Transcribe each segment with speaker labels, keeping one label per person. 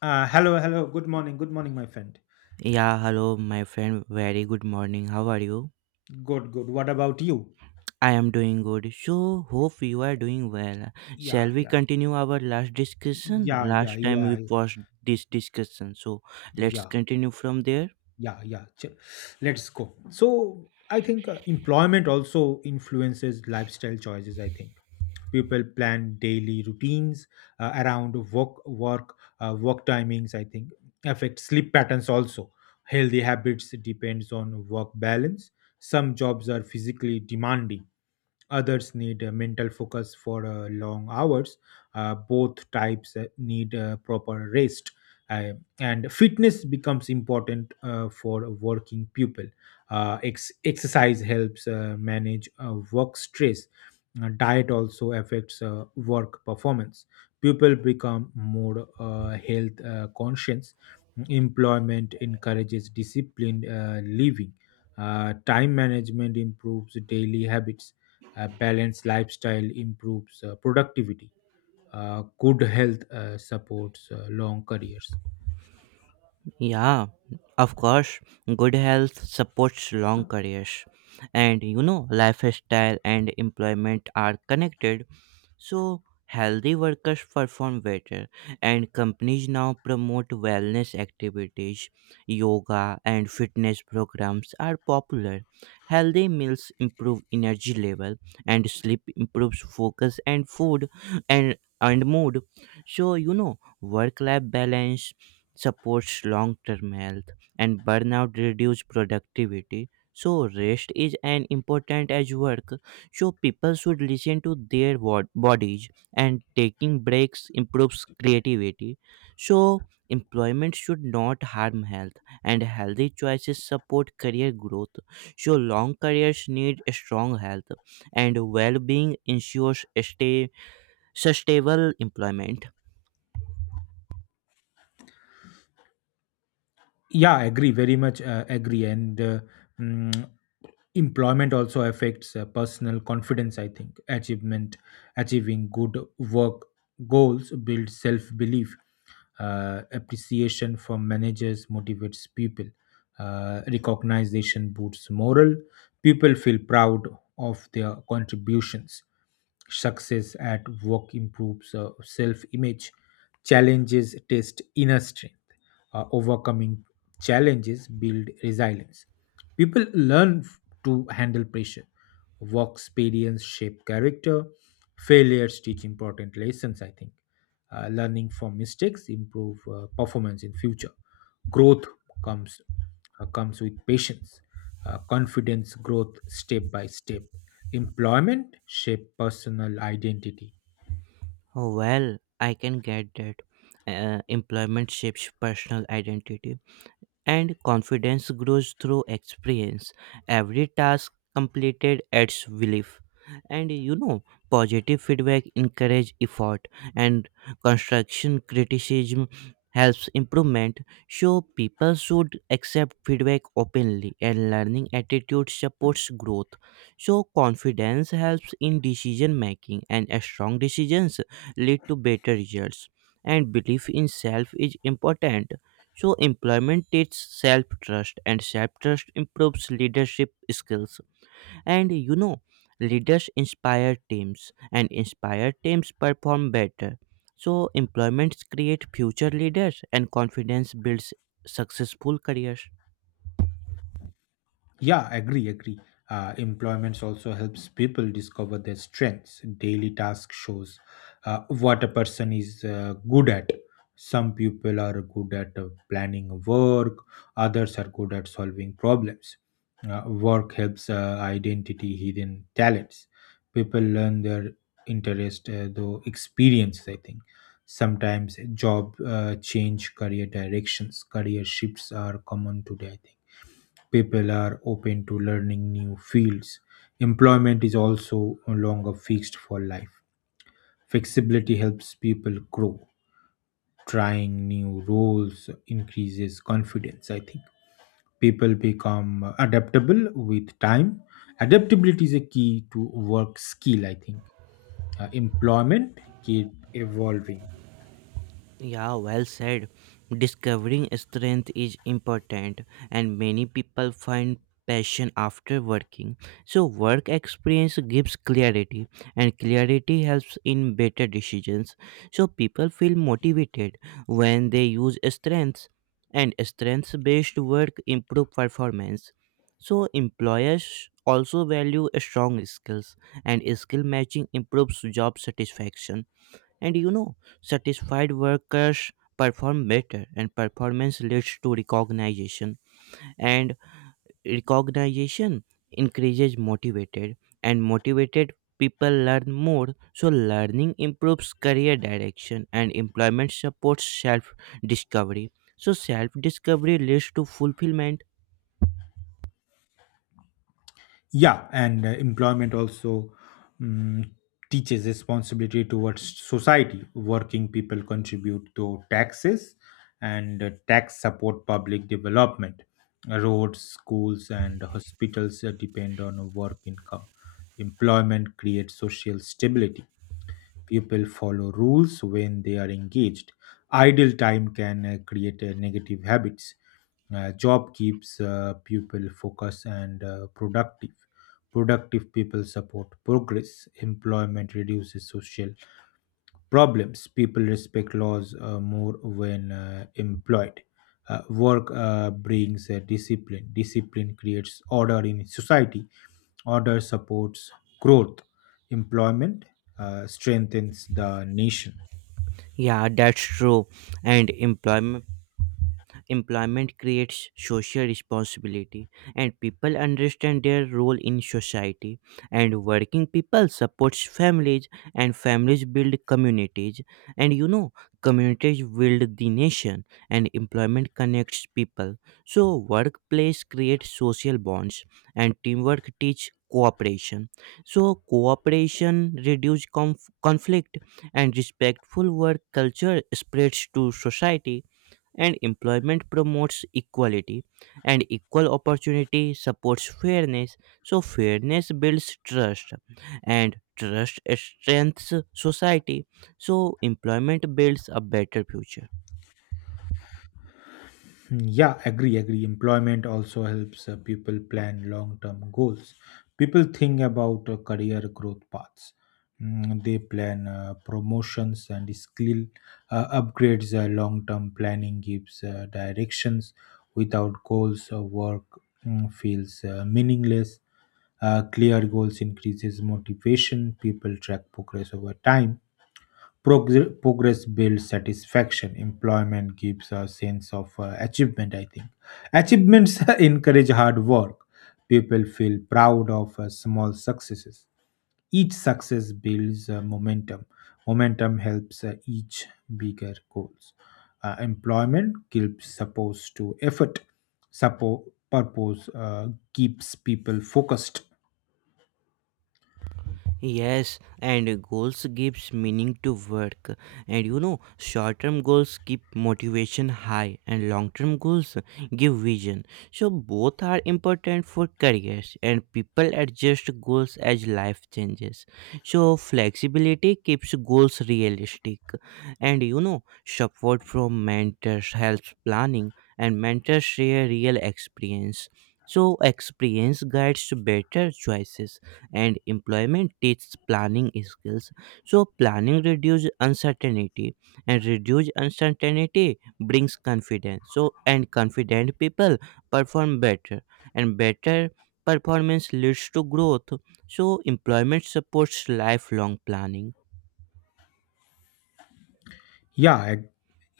Speaker 1: Hello, hello. Good morning. Good morning, my friend.
Speaker 2: Yeah, hello, my friend. Very good morning. How are you?
Speaker 1: Good, good. What about you?
Speaker 2: I am doing good. So, hope you are doing well.
Speaker 1: Yeah,
Speaker 2: Shall we
Speaker 1: yeah,
Speaker 2: continue our last discussion?
Speaker 1: yeah, yeah,
Speaker 2: Last time we
Speaker 1: yeah,
Speaker 2: paused this discussion. So, let's
Speaker 1: yeah,
Speaker 2: continue from there.
Speaker 1: yeah, yeah. Let's go. So I think employment also influences lifestyle choices. I think people plan daily routines around work timings. I think affect sleep patterns also. Healthy habits depends on work balance. Some jobs are physically demanding. Others need mental focus for long hours. Both types need proper rest. Uh, and fitness becomes important for working people. Exercise helps manage work stress. Diet also affects work performance. People become more health conscious. Employment encourages disciplined living. Time management improves daily habits. A balanced lifestyle improves productivity. Good health supports long careers.
Speaker 2: Yeah, of course. Good health supports long careers. And you know, lifestyle and employment are connected. So, healthy workers perform better, and companies now promote wellness activities. Yoga and fitness programs are popular. Healthy meals improve energy level, and sleep improves focus and food and mood. So, you know, work life balance supports long term health, and burnout reduces productivity. So, rest is an important as work. So people should listen to their bodies and taking breaks improves creativity. So employment should not harm health and healthy choices support career growth. So long careers need strong health and well-being ensures stay sustainable employment.
Speaker 1: Yeah, I agree very much, agree. And uh, mm, employment also affects personal confidence, I think. Achievement Achieving good work goals builds self belief. Appreciation from managers motivates people. Recognition boosts morale. People feel proud of their contributions. Success at work improves self image, challenges test inner strength. Overcoming challenges build resilience. People learn to handle pressure, work experience shape character, failures teach important lessons, I think. Learning from mistakes improve performance in future. Growth comes uh, comes with patience. Confidence growth step by step. Employment shape personal identity.
Speaker 2: Well, I can get that. Employment shapes personal identity and confidence grows through experience. Every task completed adds belief. And you know, positive feedback encourage effort and construction criticism helps improvement. So people should accept feedback openly and learning attitude supports growth. So confidence helps in decision making and strong decisions lead to better results. And belief in self is important, so employment teaches self trust, and self trust improves leadership skills. And you know, leaders inspire teams, and inspire teams perform better. So, employments create future leaders, and confidence builds successful careers.
Speaker 1: Yeah, agree, agree. Employments also helps people discover their strengths. Daily task shows what a person is good at. Some people are good at planning work, others are good at solving problems. Work helps identity hidden talents. People learn their interest though experience, I think. Sometimes job change career directions, career shifts are common today, I think. People are open to learning new fields. Employment is also no longer fixed for life. Flexibility helps people grow. Trying new roles increases confidence, I think. People become adaptable with time. Adaptability is a key to work skill, I think. Employment keep evolving.
Speaker 2: Yeah, well said. Discovering strength is important, and many people find passion after working. So, work experience gives clarity, and clarity helps in better decisions. So, people feel motivated when they use strengths, and strengths based work improve performance. So, employers also value strong skills, and skill matching improves job satisfaction and you know, satisfied workers perform better, and performance leads to recognition. And recognition increases motivated, and motivated people learn more. So, learning improves career direction, and employment supports self discovery. So, self discovery leads to fulfillment.
Speaker 1: Yeah, and employment also mm, teaches responsibility towards society. Working people contribute to taxes, and tax support public development. Roads, schools and hospitals depend on work income. Employment creates social stability. People follow rules when they are engaged. Idle time can create negative habits. Job keeps people focused and productive. Productive people support progress. Employment reduces social problems. People respect laws more when employed. Work brings discipline. Discipline creates order in society. Order supports growth. Employment strengthens the nation.
Speaker 2: Yeah, that's true. And employment creates social responsibility and people understand their role in society and working people supports families and families build communities and you know communities build the nation and employment connects people, so workplace creates social bonds and teamwork teach cooperation, so cooperation reduce conflict and respectful work culture spreads to society and employment promotes equality and equal opportunity supports fairness, so fairness builds trust and trust strengthens society, so employment builds a better future.
Speaker 1: Yeah, agree, agree. Employment also helps people plan long term goals. People think about career growth paths. They plan promotions and skill upgrades. Long term planning gives directions. Without goals, work feels meaningless. Clear goals increases motivation. People track progress over time. Progress builds satisfaction. Employment gives a sense of achievement, I think. Achievements encourage hard work. People feel proud of small successes. Each success builds momentum. Momentum helps each bigger goals. Employment gives support to effort. Support purpose keeps people focused.
Speaker 2: Yes, and goals gives meaning to work. And you know, short-term goals keep motivation high and long-term goals give vision. So both are important for careers and people adjust goals as life changes. So flexibility keeps goals realistic. And you know, support from mentors helps planning and mentors share real experience. So experience guides better choices and employment teaches planning skills, so planning reduces uncertainty and reduced uncertainty brings confidence, so and confident people perform better and better performance leads to growth, so employment supports lifelong planning.
Speaker 1: Yeah, e-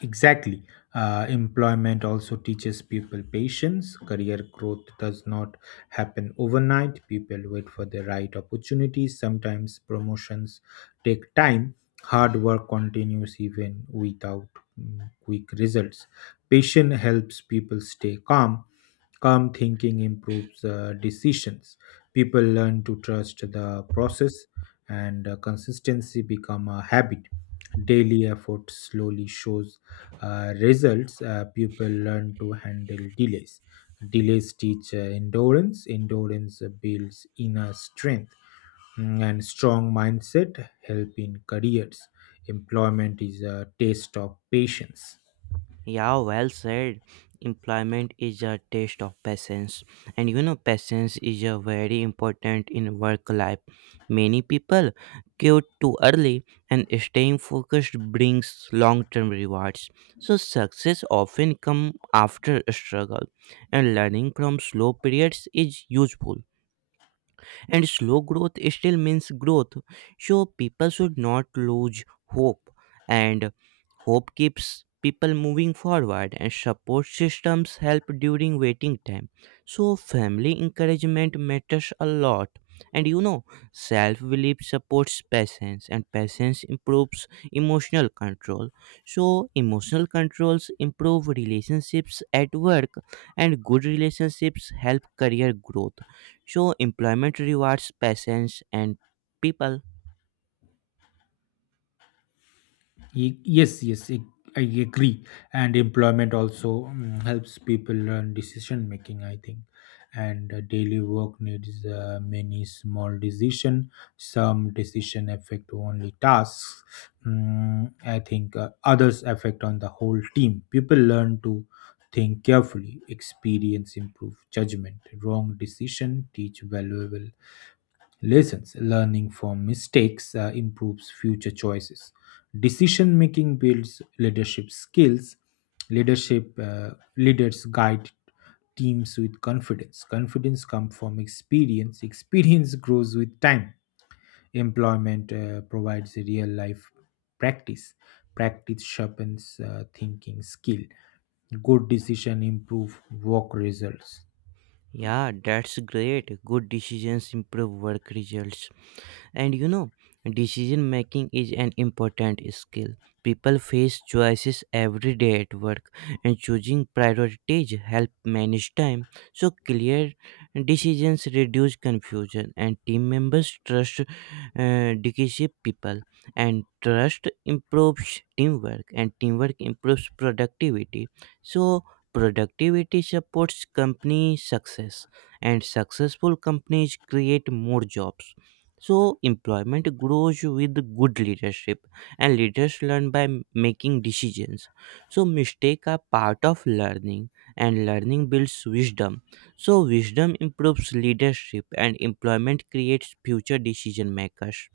Speaker 1: exactly. Employment also teaches people patience. Career growth does not happen overnight. People wait for the right opportunities. Sometimes promotions take time. Hard work continues even without quick results. Patience helps people stay calm. Calm thinking improves decisions. People learn to trust the process, and consistency become a habit. Daily effort slowly shows results. People learn to handle delays. Delays teach endurance. Endurance builds inner strength. And strong mindset help in careers. Employment is a taste of patience.
Speaker 2: Yeah, well said. Employment is a test of patience, and you know, patience is a very important in work life. Many people quit too early, and staying focused brings long-term rewards. So, success often come after a struggle, and learning from slow periods is useful and slow growth still means growth, so people should not lose hope and hope keeps people moving forward and support systems help during waiting time, so family encouragement matters a lot and you know self belief supports patience and patience improves emotional control, so emotional controls improve relationships at work and good relationships help career growth, so employment rewards patience and people.
Speaker 1: Yes, yes, I agree. And employment also helps people learn decision making, I think. And daily work needs many small decision. Some decision affect only tasks. I think others affect on the whole team. People learn to think carefully. Experience improve judgment. Wrong decision teach valuable lessons. Learning from mistakes improves future choices. Decision making builds leadership skills. Leadership uh, Leaders guide teams with confidence. Confidence comes from experience. Experience grows with time. Employment provides real life practice. Practice sharpens thinking skill. Good decision improve work results.
Speaker 2: Yeah, that's great. Good decisions improve work results. And you know, decision making is an important skill. People face choices every day at work, and choosing priorities help manage time. So clear decisions reduce confusion, and team members trust leadership people, and trust improves teamwork, and teamwork improves productivity. So productivity supports company success, and successful companies create more jobs, so employment grows with good leadership, and leaders learn by making decisions. So, mistakes are part of learning, and learning builds wisdom. So, wisdom improves leadership, and employment creates future decision makers.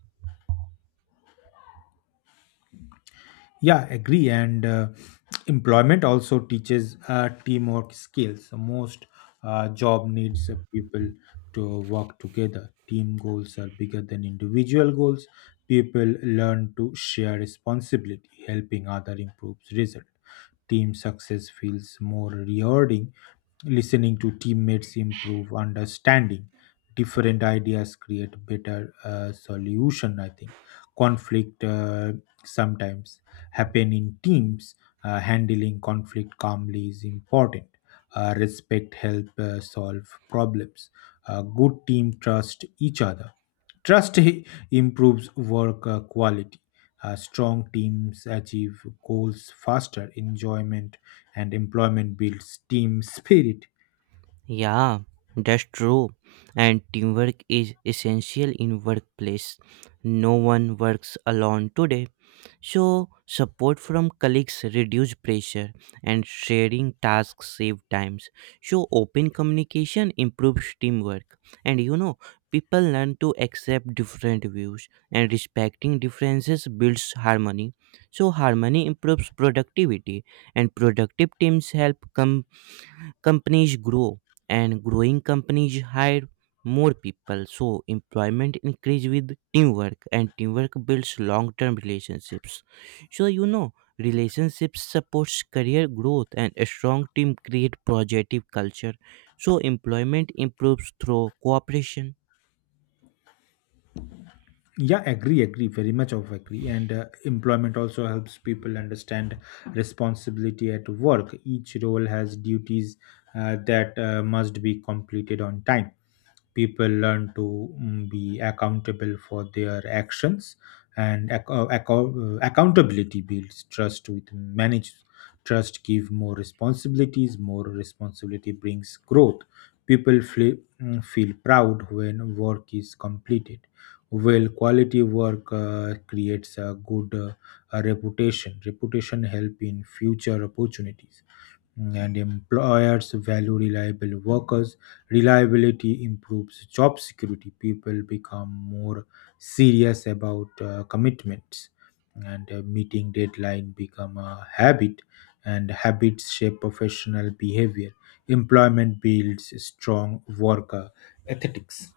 Speaker 1: Yeah, agree. And employment also teaches teamwork skills. So most job needs people to work together. Team goals are bigger than individual goals. People learn to share responsibility, helping other improves result. Team success feels more rewarding. Listening to teammates improve understanding. Different ideas create better solution. I think conflict sometimes happen in teams. Handling conflict calmly is important. Respect help solve problems. A good team trust each other. Trust I- improves work quality. Strong teams achieve goals faster. Enjoyment and employment builds team spirit.
Speaker 2: Yeah, that's true. And teamwork is essential in workplace. No one works alone today. So, support from colleagues reduce pressure and sharing tasks save times. So, open communication improves teamwork. And you know, people learn to accept different views and respecting differences builds harmony. So, harmony improves productivity and productive teams help companies grow and growing companies hire more people, so employment increase with teamwork and teamwork builds long term relationships, so you know relationships supports career growth and a strong team create positive culture, so employment improves through cooperation.
Speaker 1: Yeah, agree, agree, very much of agree. And employment also helps people understand responsibility at work. Each role has duties that must be completed on time. People learn to be accountable for their actions, and accountability builds trust with manage. Trust give more responsibilities. More responsibility brings growth. People feel proud when work is completed well. Quality work creates a good a reputation. Reputation help in future opportunities. And employers value reliable workers. Reliability improves job security. People become more serious about commitments, and meeting deadline become a habit, and habits shape professional behavior. Employment builds strong work ethics.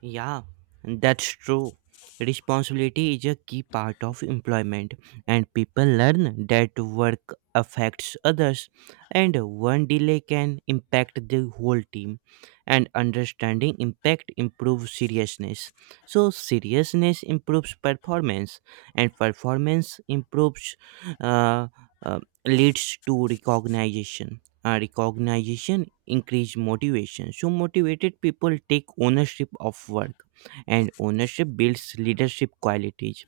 Speaker 2: Yeah, that's true. Responsibility is a key part of employment, and people learn that work affects others, and one delay can impact the whole team. And understanding impact improves seriousness. So, seriousness improves performance, and performance improves, uh, leads to recognition. Recognition increase motivation, so motivated people take ownership of work and ownership builds leadership qualities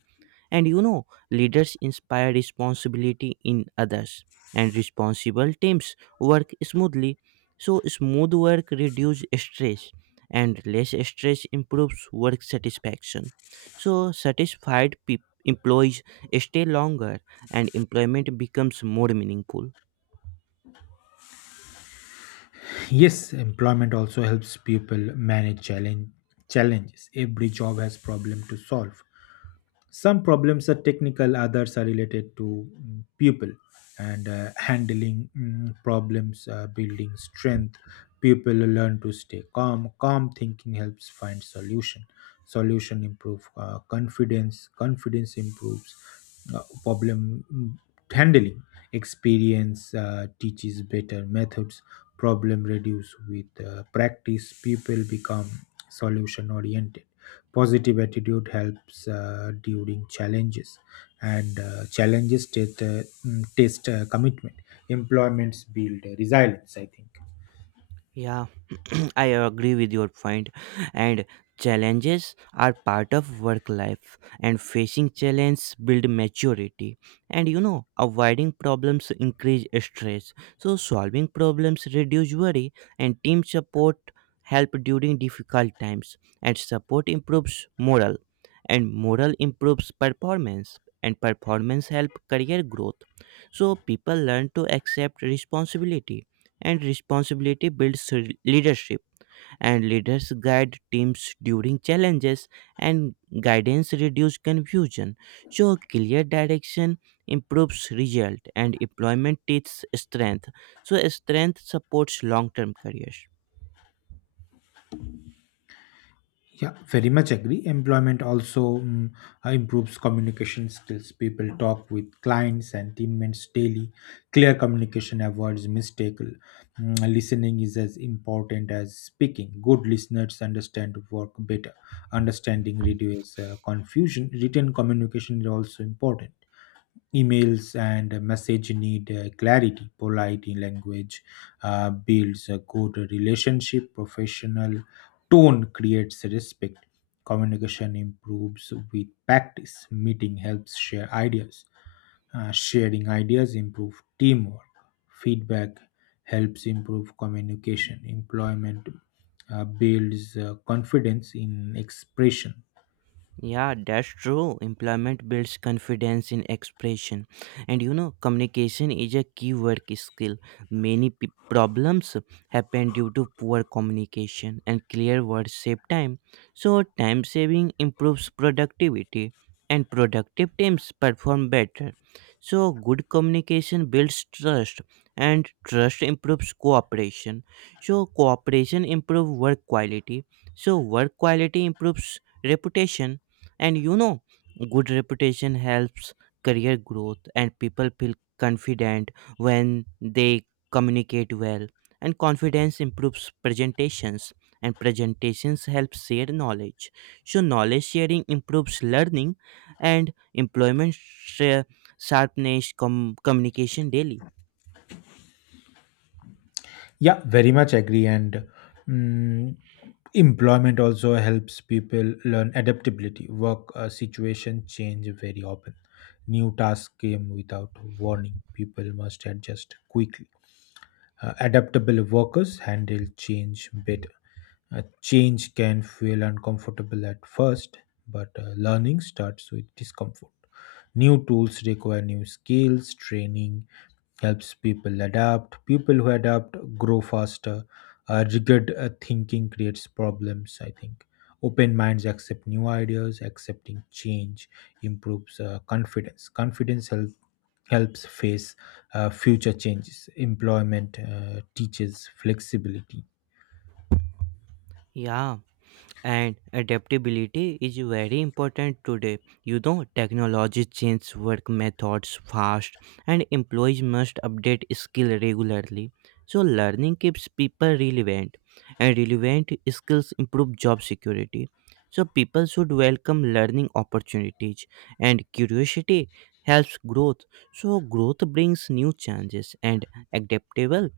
Speaker 2: and you know leaders inspire responsibility in others and responsible teams work smoothly, so smooth work reduces stress and less stress improves work satisfaction, so satisfied peop employees stay longer and employment becomes more meaningful.
Speaker 1: Yes, employment also helps people manage challenges. Every job has problem to solve, some problems are technical, others are related to people and handling problems, building strength. People learn to stay calm. Calm thinking helps find solution. Solution improve confidence. Confidence improves uh, problem mm, handling. Experience teaches better methods. Problem reduce with practice. People become solution oriented. Positive attitude helps during challenges, and challenges test commitment. Employments build resilience, I think.
Speaker 2: Yeah, I agree with your point. And challenges are part of work life, and facing challenges build maturity. And you know, avoiding problems increase stress. So solving problems reduce worry, and team support help during difficult times. And support improves morale, and morale improves performance, and performance help career growth. So people learn to accept responsibility and responsibility builds leadership and leaders guide teams during challenges and guidance reduces confusion, so clear direction improves result and employment teaches strength, so strength supports long term careers.
Speaker 1: Yeah, very much agree. Employment also improves communication skills. People talk with clients and teammates daily. Clear communication avoids mistake. Listening is as important as speaking. Good listeners understand work better. Understanding reduces confusion. Written communication is also important. Emails and message need clarity. Polite language builds a good relationship. Professional tone creates respect. Communication improves with practice. Meeting helps share ideas. Sharing ideas improve teamwork. Feedback helps improve communication. Employment builds confidence in expression.
Speaker 2: Yeah, that's true. Employment builds confidence in expression. And you know, communication is a key work skill. Many problems happen due to poor communication, and clear words save time. So, time saving improves productivity, and productive teams perform better. So, good communication builds trust, and trust improves cooperation. So, cooperation improves work quality. So, work quality improves reputation and you know, good reputation helps career growth, and people feel confident when they communicate well. And confidence improves presentations, and presentations help share knowledge. So, knowledge sharing improves learning, and employment sharpness communication daily.
Speaker 1: Yeah, very much agree. And mm, employment also helps people learn adaptability. Work situation change very often. New tasks came without warning. People must adjust quickly. Adaptable workers handle change better. Change can feel uncomfortable at first, but learning starts with discomfort. New tools require new skills. Training helps people adapt. People who adapt grow faster. Rigid thinking creates problems, I think. Open minds accept new ideas. Accepting change improves confidence. Helps face future changes. Employment teaches flexibility.
Speaker 2: Yeah. And adaptability is very important today. You know, technology changes work methods fast, and employees must update skill regularly. So, learning keeps people relevant, and relevant skills improve job security. So, people should welcome learning opportunities, and curiosity helps growth. So, growth brings new challenges, and adaptable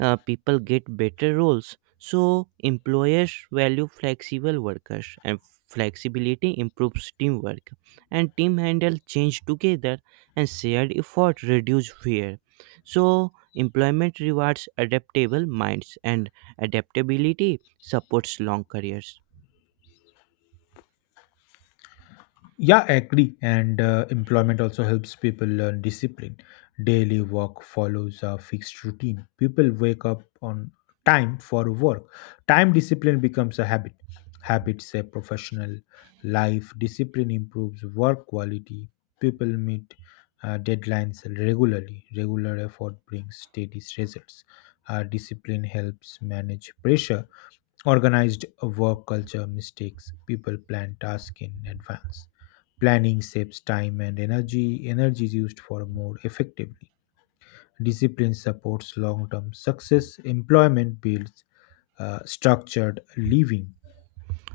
Speaker 2: people get better roles. So employers value flexible workers, and flexibility improves teamwork. And team handle change together, and shared effort reduce fear. So employment rewards adaptable minds, and adaptability supports long careers.
Speaker 1: Yeah, I agree. And employment also helps people learn discipline. Daily work follows a fixed routine. People wake up on time for work. Time discipline becomes a habit. Habits a professional life. Discipline improves work quality. People meet deadlines regularly. Regular effort brings steady results. Discipline helps manage pressure. Organized work culture mistakes. People plan tasks in advance. Planning saves time and energy. Energy is used for more effectively. Discipline supports long term success. Employment builds structured living.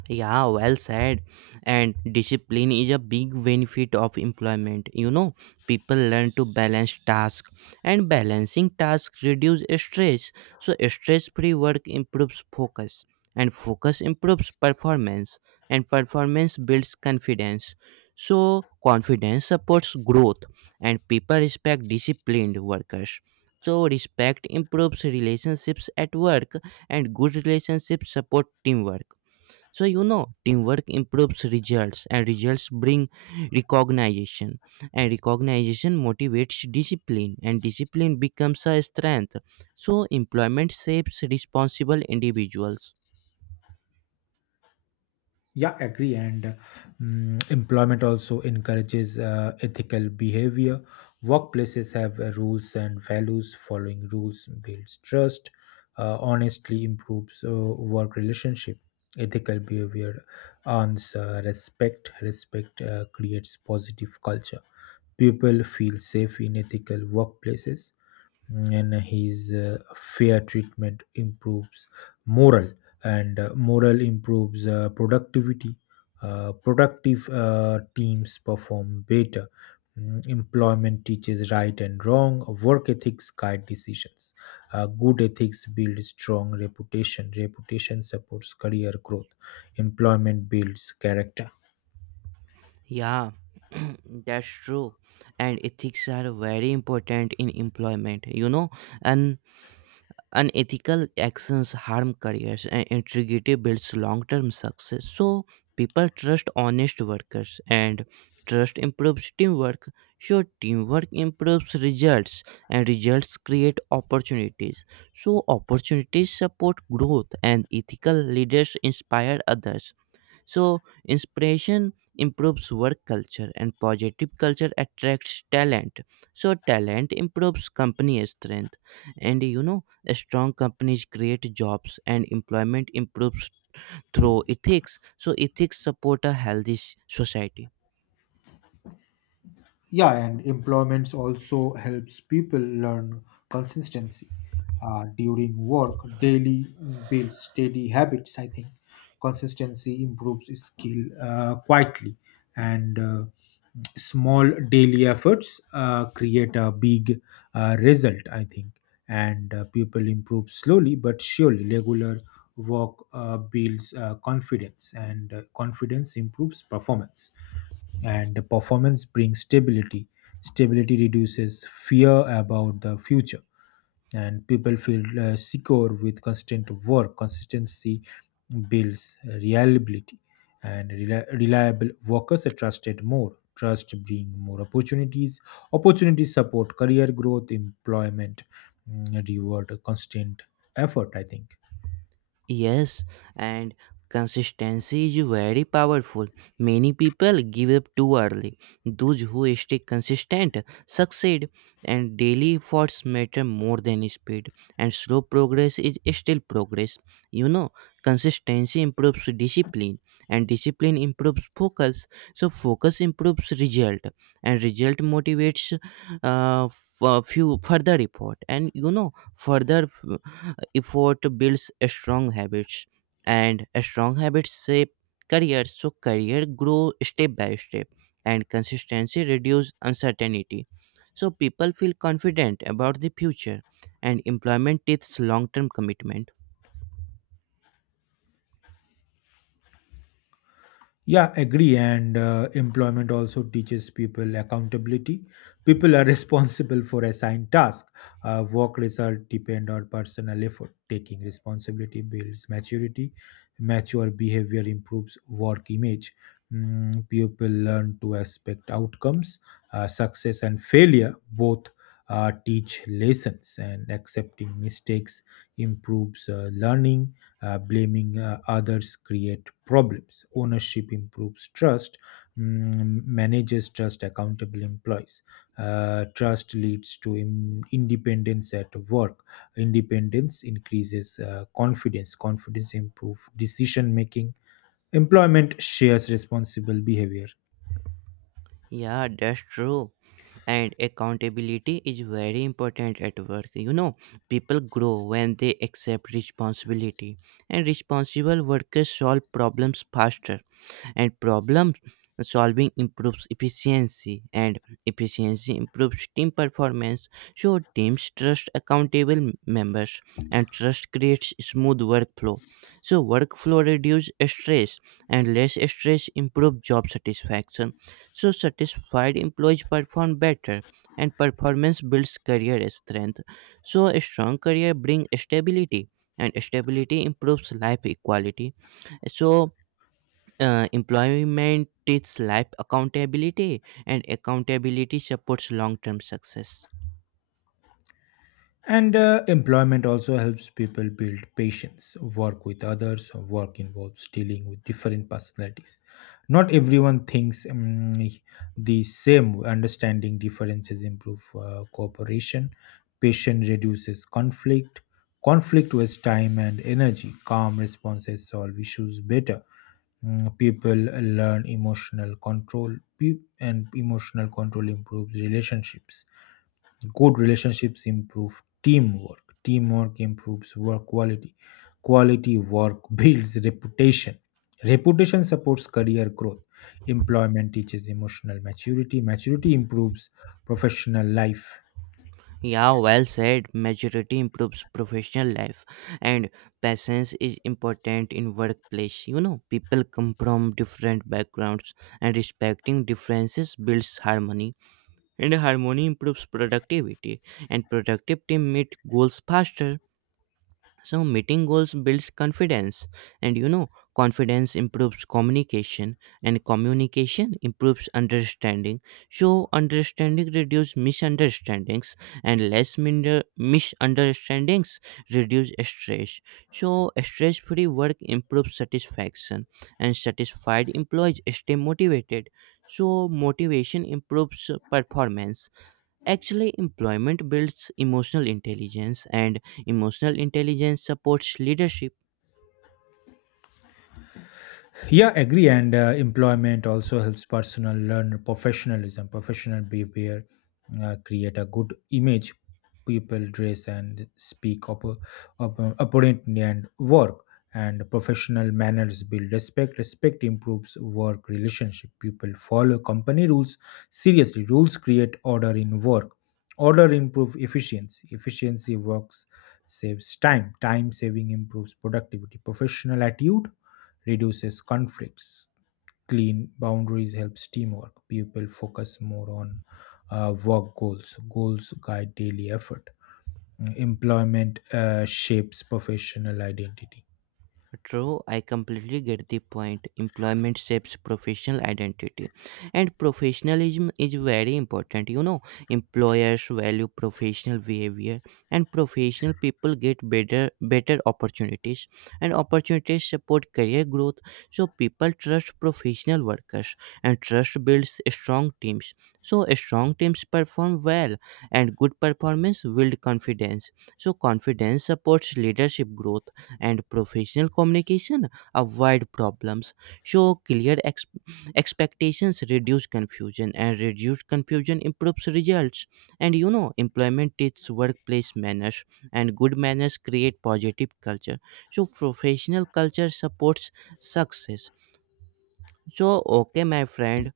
Speaker 2: Yeah, well said. And discipline is a big benefit of employment. You know, people learn to balance tasks, and balancing tasks reduce stress. So, stress-free work improves focus, and focus improves performance, and performance builds confidence. So, confidence supports growth, and people respect disciplined workers. So, respect improves relationships at work, and good relationships support teamwork, so you know teamwork improves results and results bring recognition and recognition motivates discipline and discipline becomes a strength, so employment shapes responsible individuals.
Speaker 1: Yeah, agree. And employment also encourages ethical behavior. Workplaces have rules and values. Following rules builds trust. Honestly improves work relationship. Ethical behavior earns respect. Respect creates positive culture. People feel safe in ethical workplaces, and his fair treatment improves moral, and moral improves productivity. Productive teams perform better. Employment teaches right and wrong. Work ethics guide decisions. Good ethics build strong reputation. Reputation supports career growth. Employment builds character.
Speaker 2: Yeah, that's true. And ethics are very important in employment, you know. And unethical actions harm careers and integrity builds long-term success, so people trust honest workers and trust improves teamwork, so teamwork improves results and results create opportunities, so opportunities support growth and ethical leaders inspire others, so inspiration improves work culture and positive culture attracts talent. So, talent improves company strength. And you know, strong companies create jobs and employment improves through ethics. So, ethics support a healthy society.
Speaker 1: Yeah, and employments also helps people learn consistency during work. Daily builds steady habits, I think. Consistency improves skill quietly, and small daily efforts create a big result, I think. And people improve slowly but surely. Regular work builds confidence, and confidence improves performance, and the performance brings stability. Stability reduces fear about the future, and people feel secure with constant work. Consistency builds reliability, and reliable workers are trusted more. Trust bring more opportunities. Opportunities support career growth. Employment reward constant effort, I think.
Speaker 2: Yes, and consistency is very powerful. Many people give up too early. Those who stay consistent succeed, and daily efforts matter more than speed. And slow progress is still progress. You know, consistency improves discipline, and discipline improves focus. So, focus improves result, and result motivates few further effort. And you know, further effort builds strong habits, and strong habits shape career. So career grow step by step, and consistency reduce uncertainty. So people feel confident about the future, and employment is long-term commitment.
Speaker 1: Yeah, agree. And employment also teaches people accountability. People are responsible for assigned tasks. Work result depend on personal effort. Taking responsibility builds maturity. Mature behavior improves work image. People learn to expect outcomes. Success and failure both teach lessons, and accepting mistakes improves learning. Blaming others create problems. Ownership improves trust. Manages trust, accountable employees. Trust leads to independence at work. Independence increases confidence. Confidence improves decision making. Employment shares responsible behavior.
Speaker 2: Yeah, that's true. And accountability is very important at work. You know, people grow when they accept responsibility, and responsible workers solve problems faster and problem solving improves efficiency and efficiency improves team performance, so teams trust accountable members and trust creates smooth workflow, so workflow reduces stress and less stress improves job satisfaction, so satisfied employees perform better and performance builds career strength, so a strong career brings stability and stability improves life equality, so employment teaches life accountability and accountability supports long-term success.
Speaker 1: And employment also helps people build patience, work with others. Work involves dealing with different personalities. Not everyone thinks the same. Understanding differences improve cooperation. Patience reduces conflict. Conflict wastes time and energy. Calm responses solve issues better. People learn emotional control, and emotional control improves relationships. Good relationships improve teamwork. Teamwork improves work quality. Quality work builds reputation. Reputation supports career growth. Employment teaches emotional maturity. Maturity improves professional life.
Speaker 2: Yeah, well said. Maturity improves professional life. And patience is important in workplace, you know. People come from different backgrounds and respecting differences builds harmony and harmony improves productivity and productive team meet goals faster. So, meeting goals builds confidence, and you know, confidence improves communication, and communication improves understanding. So, understanding reduces misunderstandings, and less misunderstandings reduce stress. So, stress free work improves satisfaction, and satisfied employees stay motivated. So, motivation improves performance. Actually, employment builds emotional intelligence, and emotional intelligence supports leadership.
Speaker 1: Yeah, agree. And employment also helps personal learn professionalism, professional behavior, create a good image. People dress and speak up, apparently and work. And professional manners build respect. Respect improves work relationship. People follow company rules seriously. Rules create order in work. Order improves efficiency. Efficiency works saves time. Time saving improves productivity. Professional attitude reduces conflicts. Clean boundaries helps teamwork. People focus more on work goals. Goals guide daily effort. Employment shapes professional identity.
Speaker 2: True, I completely get the point. Employment shapes professional identity, and professionalism is very important. You know, employers value professional behavior, and professional people get better opportunities, and opportunities support career growth. So people trust professional workers, and trust builds strong teams. So strong teams perform well, and good performance build confidence. So confidence supports leadership growth and professional communication avoid problems, show clear expectations reduce confusion and reduced confusion improves results and you know employment teaches workplace manners and good manners create positive culture, so professional culture supports success. So, okay, my friend,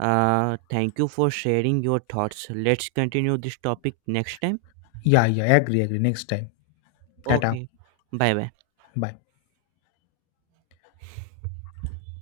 Speaker 2: thank you for sharing your thoughts. Let's continue this topic next time.
Speaker 1: Yeah, yeah, agree, agree. Next time. Tata.
Speaker 2: Okay, bye bye.
Speaker 1: Bye.